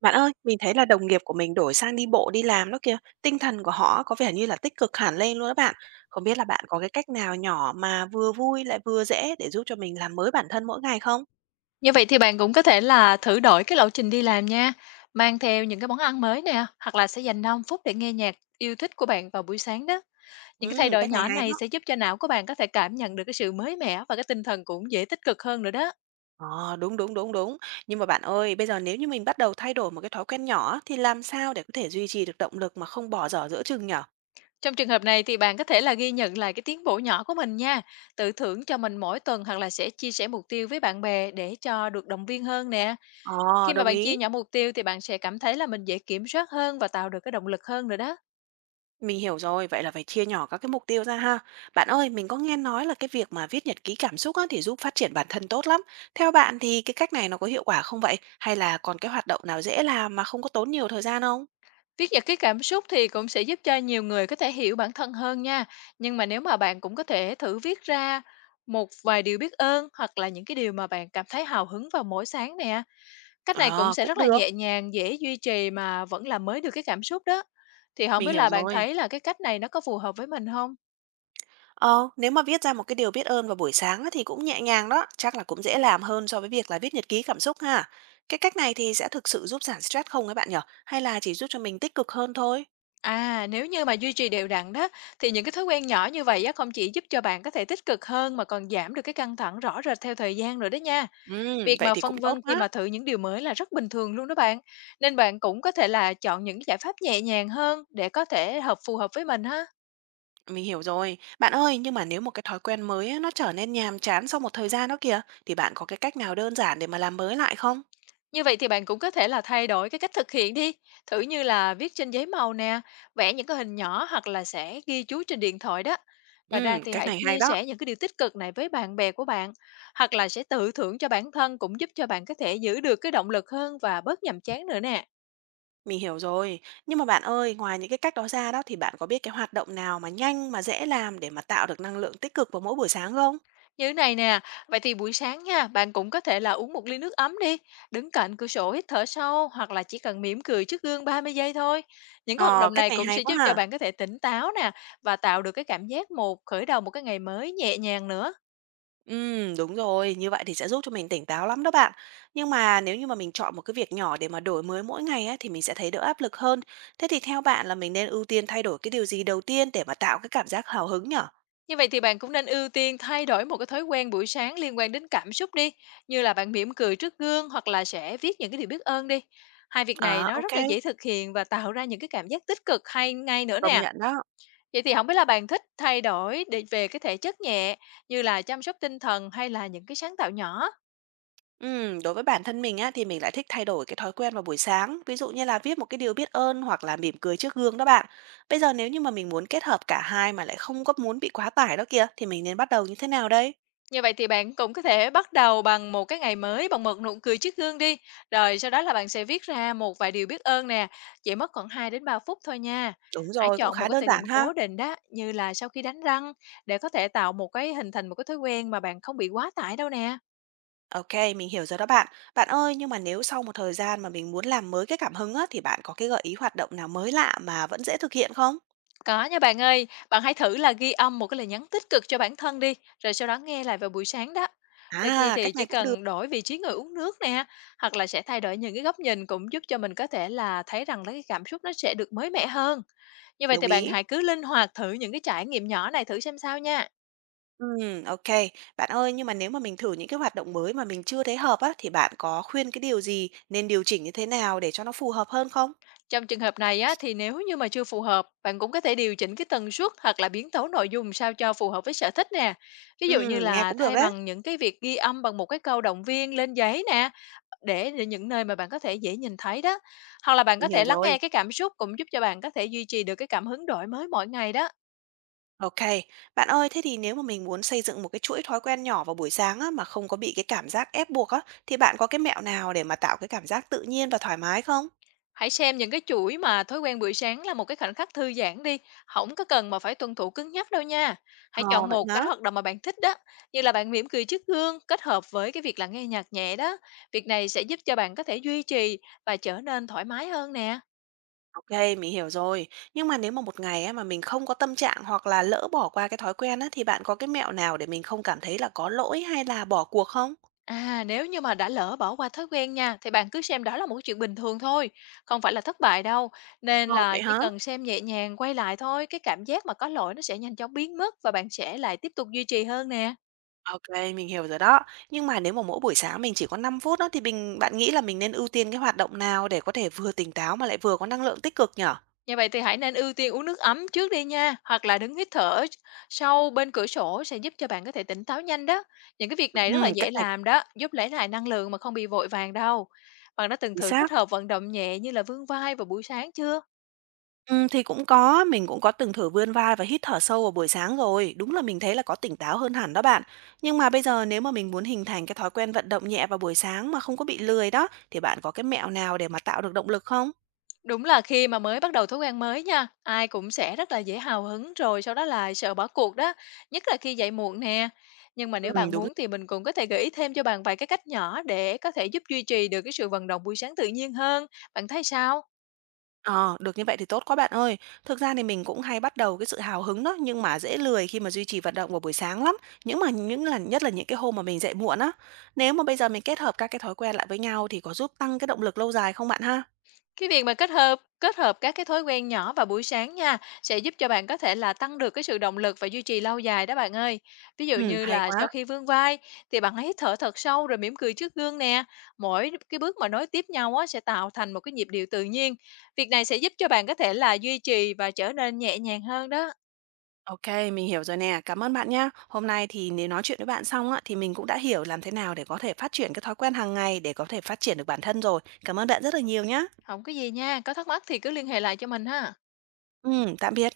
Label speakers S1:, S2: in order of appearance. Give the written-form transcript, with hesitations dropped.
S1: Bạn ơi, mình thấy là đồng nghiệp của mình đổi sang đi bộ đi làm đó kìa, tinh thần của họ có vẻ như là tích cực hẳn lên luôn đó bạn. Không biết là bạn có cái cách nào nhỏ mà vừa vui lại vừa dễ để giúp cho mình làm mới bản thân mỗi ngày không?
S2: Như vậy thì bạn cũng có thể là thử đổi cái lộ trình đi làm nha, mang theo những cái món ăn mới nè, hoặc là sẽ dành 5 phút để nghe nhạc yêu thích của bạn vào buổi sáng đó. Những cái thay
S1: Ừ,
S2: đổi
S1: cách này
S2: nhỏ
S1: hay
S2: này
S1: đó.
S2: sẽ giúp cho não của bạn có thể cảm nhận được cái sự mới mẻ và cái tinh thần cũng dễ tích cực hơn nữa đó.
S1: Ờ, đúng đúng đúng đúng. Nhưng mà bạn ơi, bây giờ nếu như mình bắt đầu thay đổi một cái thói quen nhỏ á, thì làm sao để có thể duy trì được động lực mà không bỏ dở giữa chừng nhở?
S2: Trong trường hợp này thì bạn có thể là ghi nhận lại cái tiến bộ nhỏ của mình nha, tự thưởng cho mình mỗi tuần hoặc là sẽ chia sẻ mục tiêu với bạn bè để cho được động viên hơn nè.
S1: Ờ,
S2: Khi mà
S1: đồng
S2: bạn
S1: ý.
S2: chia nhỏ mục tiêu thì bạn sẽ cảm thấy là mình dễ kiểm soát hơn và tạo được cái động lực hơn nữa đó.
S1: Mình hiểu rồi, vậy là phải chia nhỏ các cái mục tiêu ra ha. Bạn ơi, mình có nghe nói là cái việc mà viết nhật ký cảm xúc á, thì giúp phát triển bản thân tốt lắm. Theo bạn thì cái cách này nó có hiệu quả không vậy? Hay là còn cái hoạt động nào dễ làm mà không có tốn nhiều thời gian không?
S2: Viết nhật ký cảm xúc thì cũng sẽ giúp cho nhiều người có thể hiểu bản thân hơn nha. Nhưng mà nếu mà bạn cũng có thể thử viết ra một vài điều biết ơn hoặc là những cái điều mà bạn cảm thấy hào hứng vào mỗi sáng nè. Cách này cũng
S1: Ờ,
S2: sẽ
S1: cũng
S2: rất là
S1: được.
S2: nhẹ nhàng, dễ duy trì mà vẫn làm mới được cái cảm xúc đó. Thì không
S1: Mình
S2: biết
S1: hiểu
S2: là bạn
S1: rồi.
S2: thấy là cái cách này nó có phù hợp với mình không?
S1: Ờ, nếu mà viết ra một cái điều biết ơn vào buổi sáng á, thì cũng nhẹ nhàng đó, chắc là cũng dễ làm hơn so với việc là viết nhật ký cảm xúc ha. Cái cách này thì sẽ thực sự giúp giảm stress không các bạn nhở? Hay là chỉ giúp cho mình tích cực hơn thôi?
S2: À, nếu như mà duy trì đều đặn đó thì những cái thói quen nhỏ như vậy á không chỉ giúp cho bạn có thể tích cực hơn mà còn giảm được cái căng thẳng rõ rệt theo thời gian rồi đó nha.
S1: Ừ,
S2: Việc
S1: vậy
S2: mà
S1: thì cũng
S2: phân
S1: tốt
S2: vân khi
S1: quá.
S2: mà thử những điều mới là rất bình thường luôn đó bạn. Nên bạn cũng có thể là chọn những cái giải pháp nhẹ nhàng hơn để có thể hợp phù hợp với mình ha.
S1: Mình hiểu rồi. Bạn ơi, nhưng mà nếu một cái thói quen mới á, nó trở nên nhàm chán sau một thời gian đó kìa, thì bạn có cái cách nào đơn giản để mà làm mới lại không?
S2: Như vậy thì bạn cũng có thể là thay đổi cái cách thực hiện đi, thử như là viết trên giấy màu nè, vẽ những cái hình nhỏ hoặc là sẽ ghi chú trên điện thoại đó. Ngoài ra
S1: Ừ,
S2: thì
S1: cách
S2: hãy
S1: này hay
S2: chia
S1: đó.
S2: sẻ những cái điều tích cực này với bạn bè của bạn hoặc là sẽ tự thưởng cho bản thân cũng giúp cho bạn có thể giữ được cái động lực hơn và bớt nhàm chán nữa nè.
S1: Mình hiểu rồi. Nhưng mà bạn ơi, ngoài những cái cách đó ra đó thì bạn có biết cái hoạt động nào mà nhanh mà dễ làm để mà tạo được năng lượng tích cực vào mỗi buổi sáng không?
S2: Như này nè, vậy thì buổi sáng nha, bạn cũng có thể là uống một ly nước ấm đi, đứng cạnh cửa sổ hít thở sâu hoặc là chỉ cần mỉm cười trước gương 30 giây thôi. Những cái hoạt
S1: Ờ,
S2: động
S1: cách
S2: này
S1: này
S2: cũng
S1: hay
S2: sẽ
S1: quá
S2: giúp cho
S1: ha.
S2: bạn có thể tỉnh táo nè và tạo được cái cảm giác một khởi đầu một cái ngày mới nhẹ nhàng nữa.
S1: Đúng rồi, như vậy thì sẽ giúp cho mình tỉnh táo lắm đó bạn. Nhưng mà nếu như mà mình chọn một cái việc nhỏ để mà đổi mới mỗi ngày á, thì mình sẽ thấy đỡ áp lực hơn. Thế thì theo bạn là mình nên ưu tiên thay đổi cái điều gì đầu tiên để mà tạo cái cảm giác hào hứng nhở?
S2: Như vậy thì bạn cũng nên ưu tiên thay đổi một cái thói quen buổi sáng liên quan đến cảm xúc đi, như là bạn mỉm cười trước gương hoặc là sẽ viết những cái điều biết ơn đi. Hai việc này
S1: À,
S2: nó
S1: ok,
S2: rất là dễ thực hiện và tạo ra những cái cảm giác tích cực hay ngay nữa
S1: công
S2: nè.
S1: nhận đó.
S2: Vậy thì không biết là bạn thích thay đổi để về cái thể chất nhẹ như là chăm sóc tinh thần hay là những cái sáng tạo nhỏ?
S1: Đối với bản thân mình á, thì mình lại thích thay đổi cái thói quen vào buổi sáng, ví dụ như là viết một cái điều biết ơn hoặc là mỉm cười trước gương đó bạn. Bây giờ nếu như mà mình muốn kết hợp cả hai mà lại không có muốn bị quá tải đó kìa, thì mình nên bắt đầu như thế nào đây?
S2: Như vậy thì bạn cũng có thể bắt đầu bằng một cái ngày mới bằng một nụ cười trước gương đi, rồi sau đó là bạn sẽ viết ra một vài điều biết ơn nè, chỉ mất khoảng 2 đến 3 phút thôi nha.
S1: Đúng
S2: Hãy
S1: rồi, cũng
S2: chọn một
S1: khá
S2: cái
S1: đơn
S2: thời điểm
S1: giản ha.
S2: cố định đó, như là sau khi đánh răng để có thể tạo một cái hình thành một cái thói quen mà bạn không bị quá tải đâu nè.
S1: OK, mình hiểu rồi đó bạn. Bạn ơi, nhưng mà nếu sau một thời gian mà mình muốn làm mới cái cảm hứng á, thì bạn có cái gợi ý hoạt động nào mới lạ mà vẫn dễ thực hiện không?
S2: Có nha bạn ơi, bạn hãy thử là ghi âm một cái lời nhắn tích cực cho bản thân đi, rồi sau đó nghe lại vào buổi sáng đó. Đôi khi
S1: À, cách
S2: thì chỉ
S1: này cũng được,
S2: cần đổi vị trí ngồi uống nước nè, hoặc là sẽ thay đổi những cái góc nhìn cũng giúp cho mình có thể là thấy rằng là cái cảm xúc nó sẽ được mới mẻ hơn. Như vậy
S1: đồng
S2: thì bạn
S1: ý.
S2: hãy cứ linh hoạt thử những cái trải nghiệm nhỏ này thử xem sao nha.
S1: OK. Bạn ơi, nhưng mà nếu mà mình thử những cái hoạt động mới mà mình chưa thấy hợp á, thì bạn có khuyên cái điều gì nên điều chỉnh như thế nào để cho nó phù hợp hơn không?
S2: Trong trường hợp này á, thì nếu như mà chưa phù hợp, bạn cũng có thể điều chỉnh cái tần suất hoặc là biến tấu nội dung sao cho phù hợp với sở thích nè. Ví dụ như
S1: Nghe
S2: là
S1: cũng được
S2: thay
S1: đấy,
S2: bằng những cái việc ghi âm bằng một cái câu động viên lên giấy nè, để những nơi mà bạn có thể dễ nhìn thấy đó. Hoặc là bạn
S1: mình
S2: có
S1: hiểu
S2: thể lắng
S1: rồi.
S2: nghe cái cảm xúc cũng giúp cho bạn có thể duy trì được cái cảm hứng đổi mới mỗi ngày đó.
S1: Ok, bạn ơi, thế thì nếu mà mình muốn xây dựng một cái chuỗi thói quen nhỏ vào buổi sáng á, mà không có bị cái cảm giác ép buộc á, thì bạn có cái mẹo nào để mà tạo cái cảm giác tự nhiên và thoải mái không?
S2: Hãy xem những cái chuỗi mà thói quen buổi sáng là một cái khoảnh khắc thư giãn đi, không có cần mà phải tuân thủ cứng nhắc đâu nha. Hãy
S1: Ờ,
S2: chọn
S1: vậy
S2: một
S1: hả?
S2: cái hoạt động mà bạn thích đó, như là bạn mỉm cười trước gương kết hợp với cái việc là nghe nhạc nhẹ đó. Việc này sẽ giúp cho bạn có thể duy trì và trở nên thoải mái hơn nè.
S1: Ok, mình hiểu rồi. Nhưng mà nếu mà một ngày á, mà mình không có tâm trạng hoặc là lỡ bỏ qua cái thói quen á, thì bạn có cái mẹo nào để mình không cảm thấy là có lỗi hay là bỏ cuộc không?
S2: À, nếu như mà đã lỡ bỏ qua thói quen nha, thì bạn cứ xem đó là một chuyện bình thường thôi, không phải là thất bại đâu. Nên
S1: Ờ,
S2: là
S1: vậy
S2: chỉ
S1: hả?
S2: cần xem nhẹ nhàng quay lại thôi, cái cảm giác mà có lỗi nó sẽ nhanh chóng biến mất và bạn sẽ lại tiếp tục duy trì hơn nè.
S1: Ok, mình hiểu rồi đó. Nhưng mà nếu mà mỗi buổi sáng mình chỉ có 5 phút đó, thì mình bạn nghĩ là mình nên ưu tiên cái hoạt động nào để có thể vừa tỉnh táo mà lại vừa có năng lượng tích cực nhở?
S2: Như vậy thì hãy nên ưu tiên uống nước ấm trước đi nha, hoặc là đứng hít thở sâu bên cửa sổ sẽ giúp cho bạn có thể tỉnh táo nhanh đó. Những cái việc này
S1: Ừ,
S2: rất là
S1: cái
S2: dễ
S1: này.
S2: làm đó, giúp lấy lại năng lượng mà không bị vội vàng đâu. Bạn đã từng
S1: Chính
S2: thử kết
S1: xác.
S2: hợp vận động nhẹ như là vươn vai vào buổi sáng chưa?
S1: Thì cũng có, mình cũng có từng thử vươn vai và hít thở sâu vào buổi sáng rồi, đúng là mình thấy là có tỉnh táo hơn hẳn đó bạn. Nhưng mà bây giờ nếu mà mình muốn hình thành cái thói quen vận động nhẹ vào buổi sáng mà không có bị lười đó, thì bạn có cái mẹo nào để mà tạo được động lực không?
S2: Đúng là khi mà mới bắt đầu thói quen mới nha, ai cũng sẽ rất là dễ hào hứng rồi sau đó là sợ bỏ cuộc đó, nhất là khi dậy muộn nè. Nhưng mà nếu bạn
S1: Đúng.
S2: muốn thì mình cũng có thể gợi ý thêm cho bạn vài cái cách nhỏ để có thể giúp duy trì được cái sự vận động buổi sáng tự nhiên hơn. Bạn thấy sao?
S1: Ờ, được như vậy thì tốt quá bạn ơi. Thực ra thì mình cũng hay bắt đầu cái sự hào hứng đó, nhưng mà dễ lười khi mà duy trì vận động vào buổi sáng lắm. Những mà những là nhất là những cái hôm mà mình dậy muộn á. Nếu mà bây giờ mình kết hợp các cái thói quen lại với nhau thì có giúp tăng cái động lực lâu dài không bạn ha?
S2: Cái việc mà kết hợp các cái thói quen nhỏ vào buổi sáng nha, sẽ giúp cho bạn có thể là tăng được cái sự động lực và duy trì lâu dài đó bạn ơi. Ví dụ như
S1: Hay
S2: là
S1: quá.
S2: sau khi vươn vai thì bạn hãy hít thở thật sâu rồi mỉm cười trước gương nè. Mỗi cái bước mà nối tiếp nhau á sẽ tạo thành một cái nhịp điệu tự nhiên. Việc này sẽ giúp cho bạn có thể là duy trì và trở nên nhẹ nhàng hơn đó.
S1: OK, mình hiểu rồi nè. Cảm ơn bạn nhé. Hôm nay thì nếu nói chuyện với bạn xong á, thì mình cũng đã hiểu làm thế nào để có thể phát triển cái thói quen hàng ngày để có thể phát triển được bản thân rồi. Cảm ơn bạn rất là nhiều nhé.
S2: Không có gì nha, có thắc mắc thì cứ liên hệ lại cho mình ha.
S1: Tạm biệt.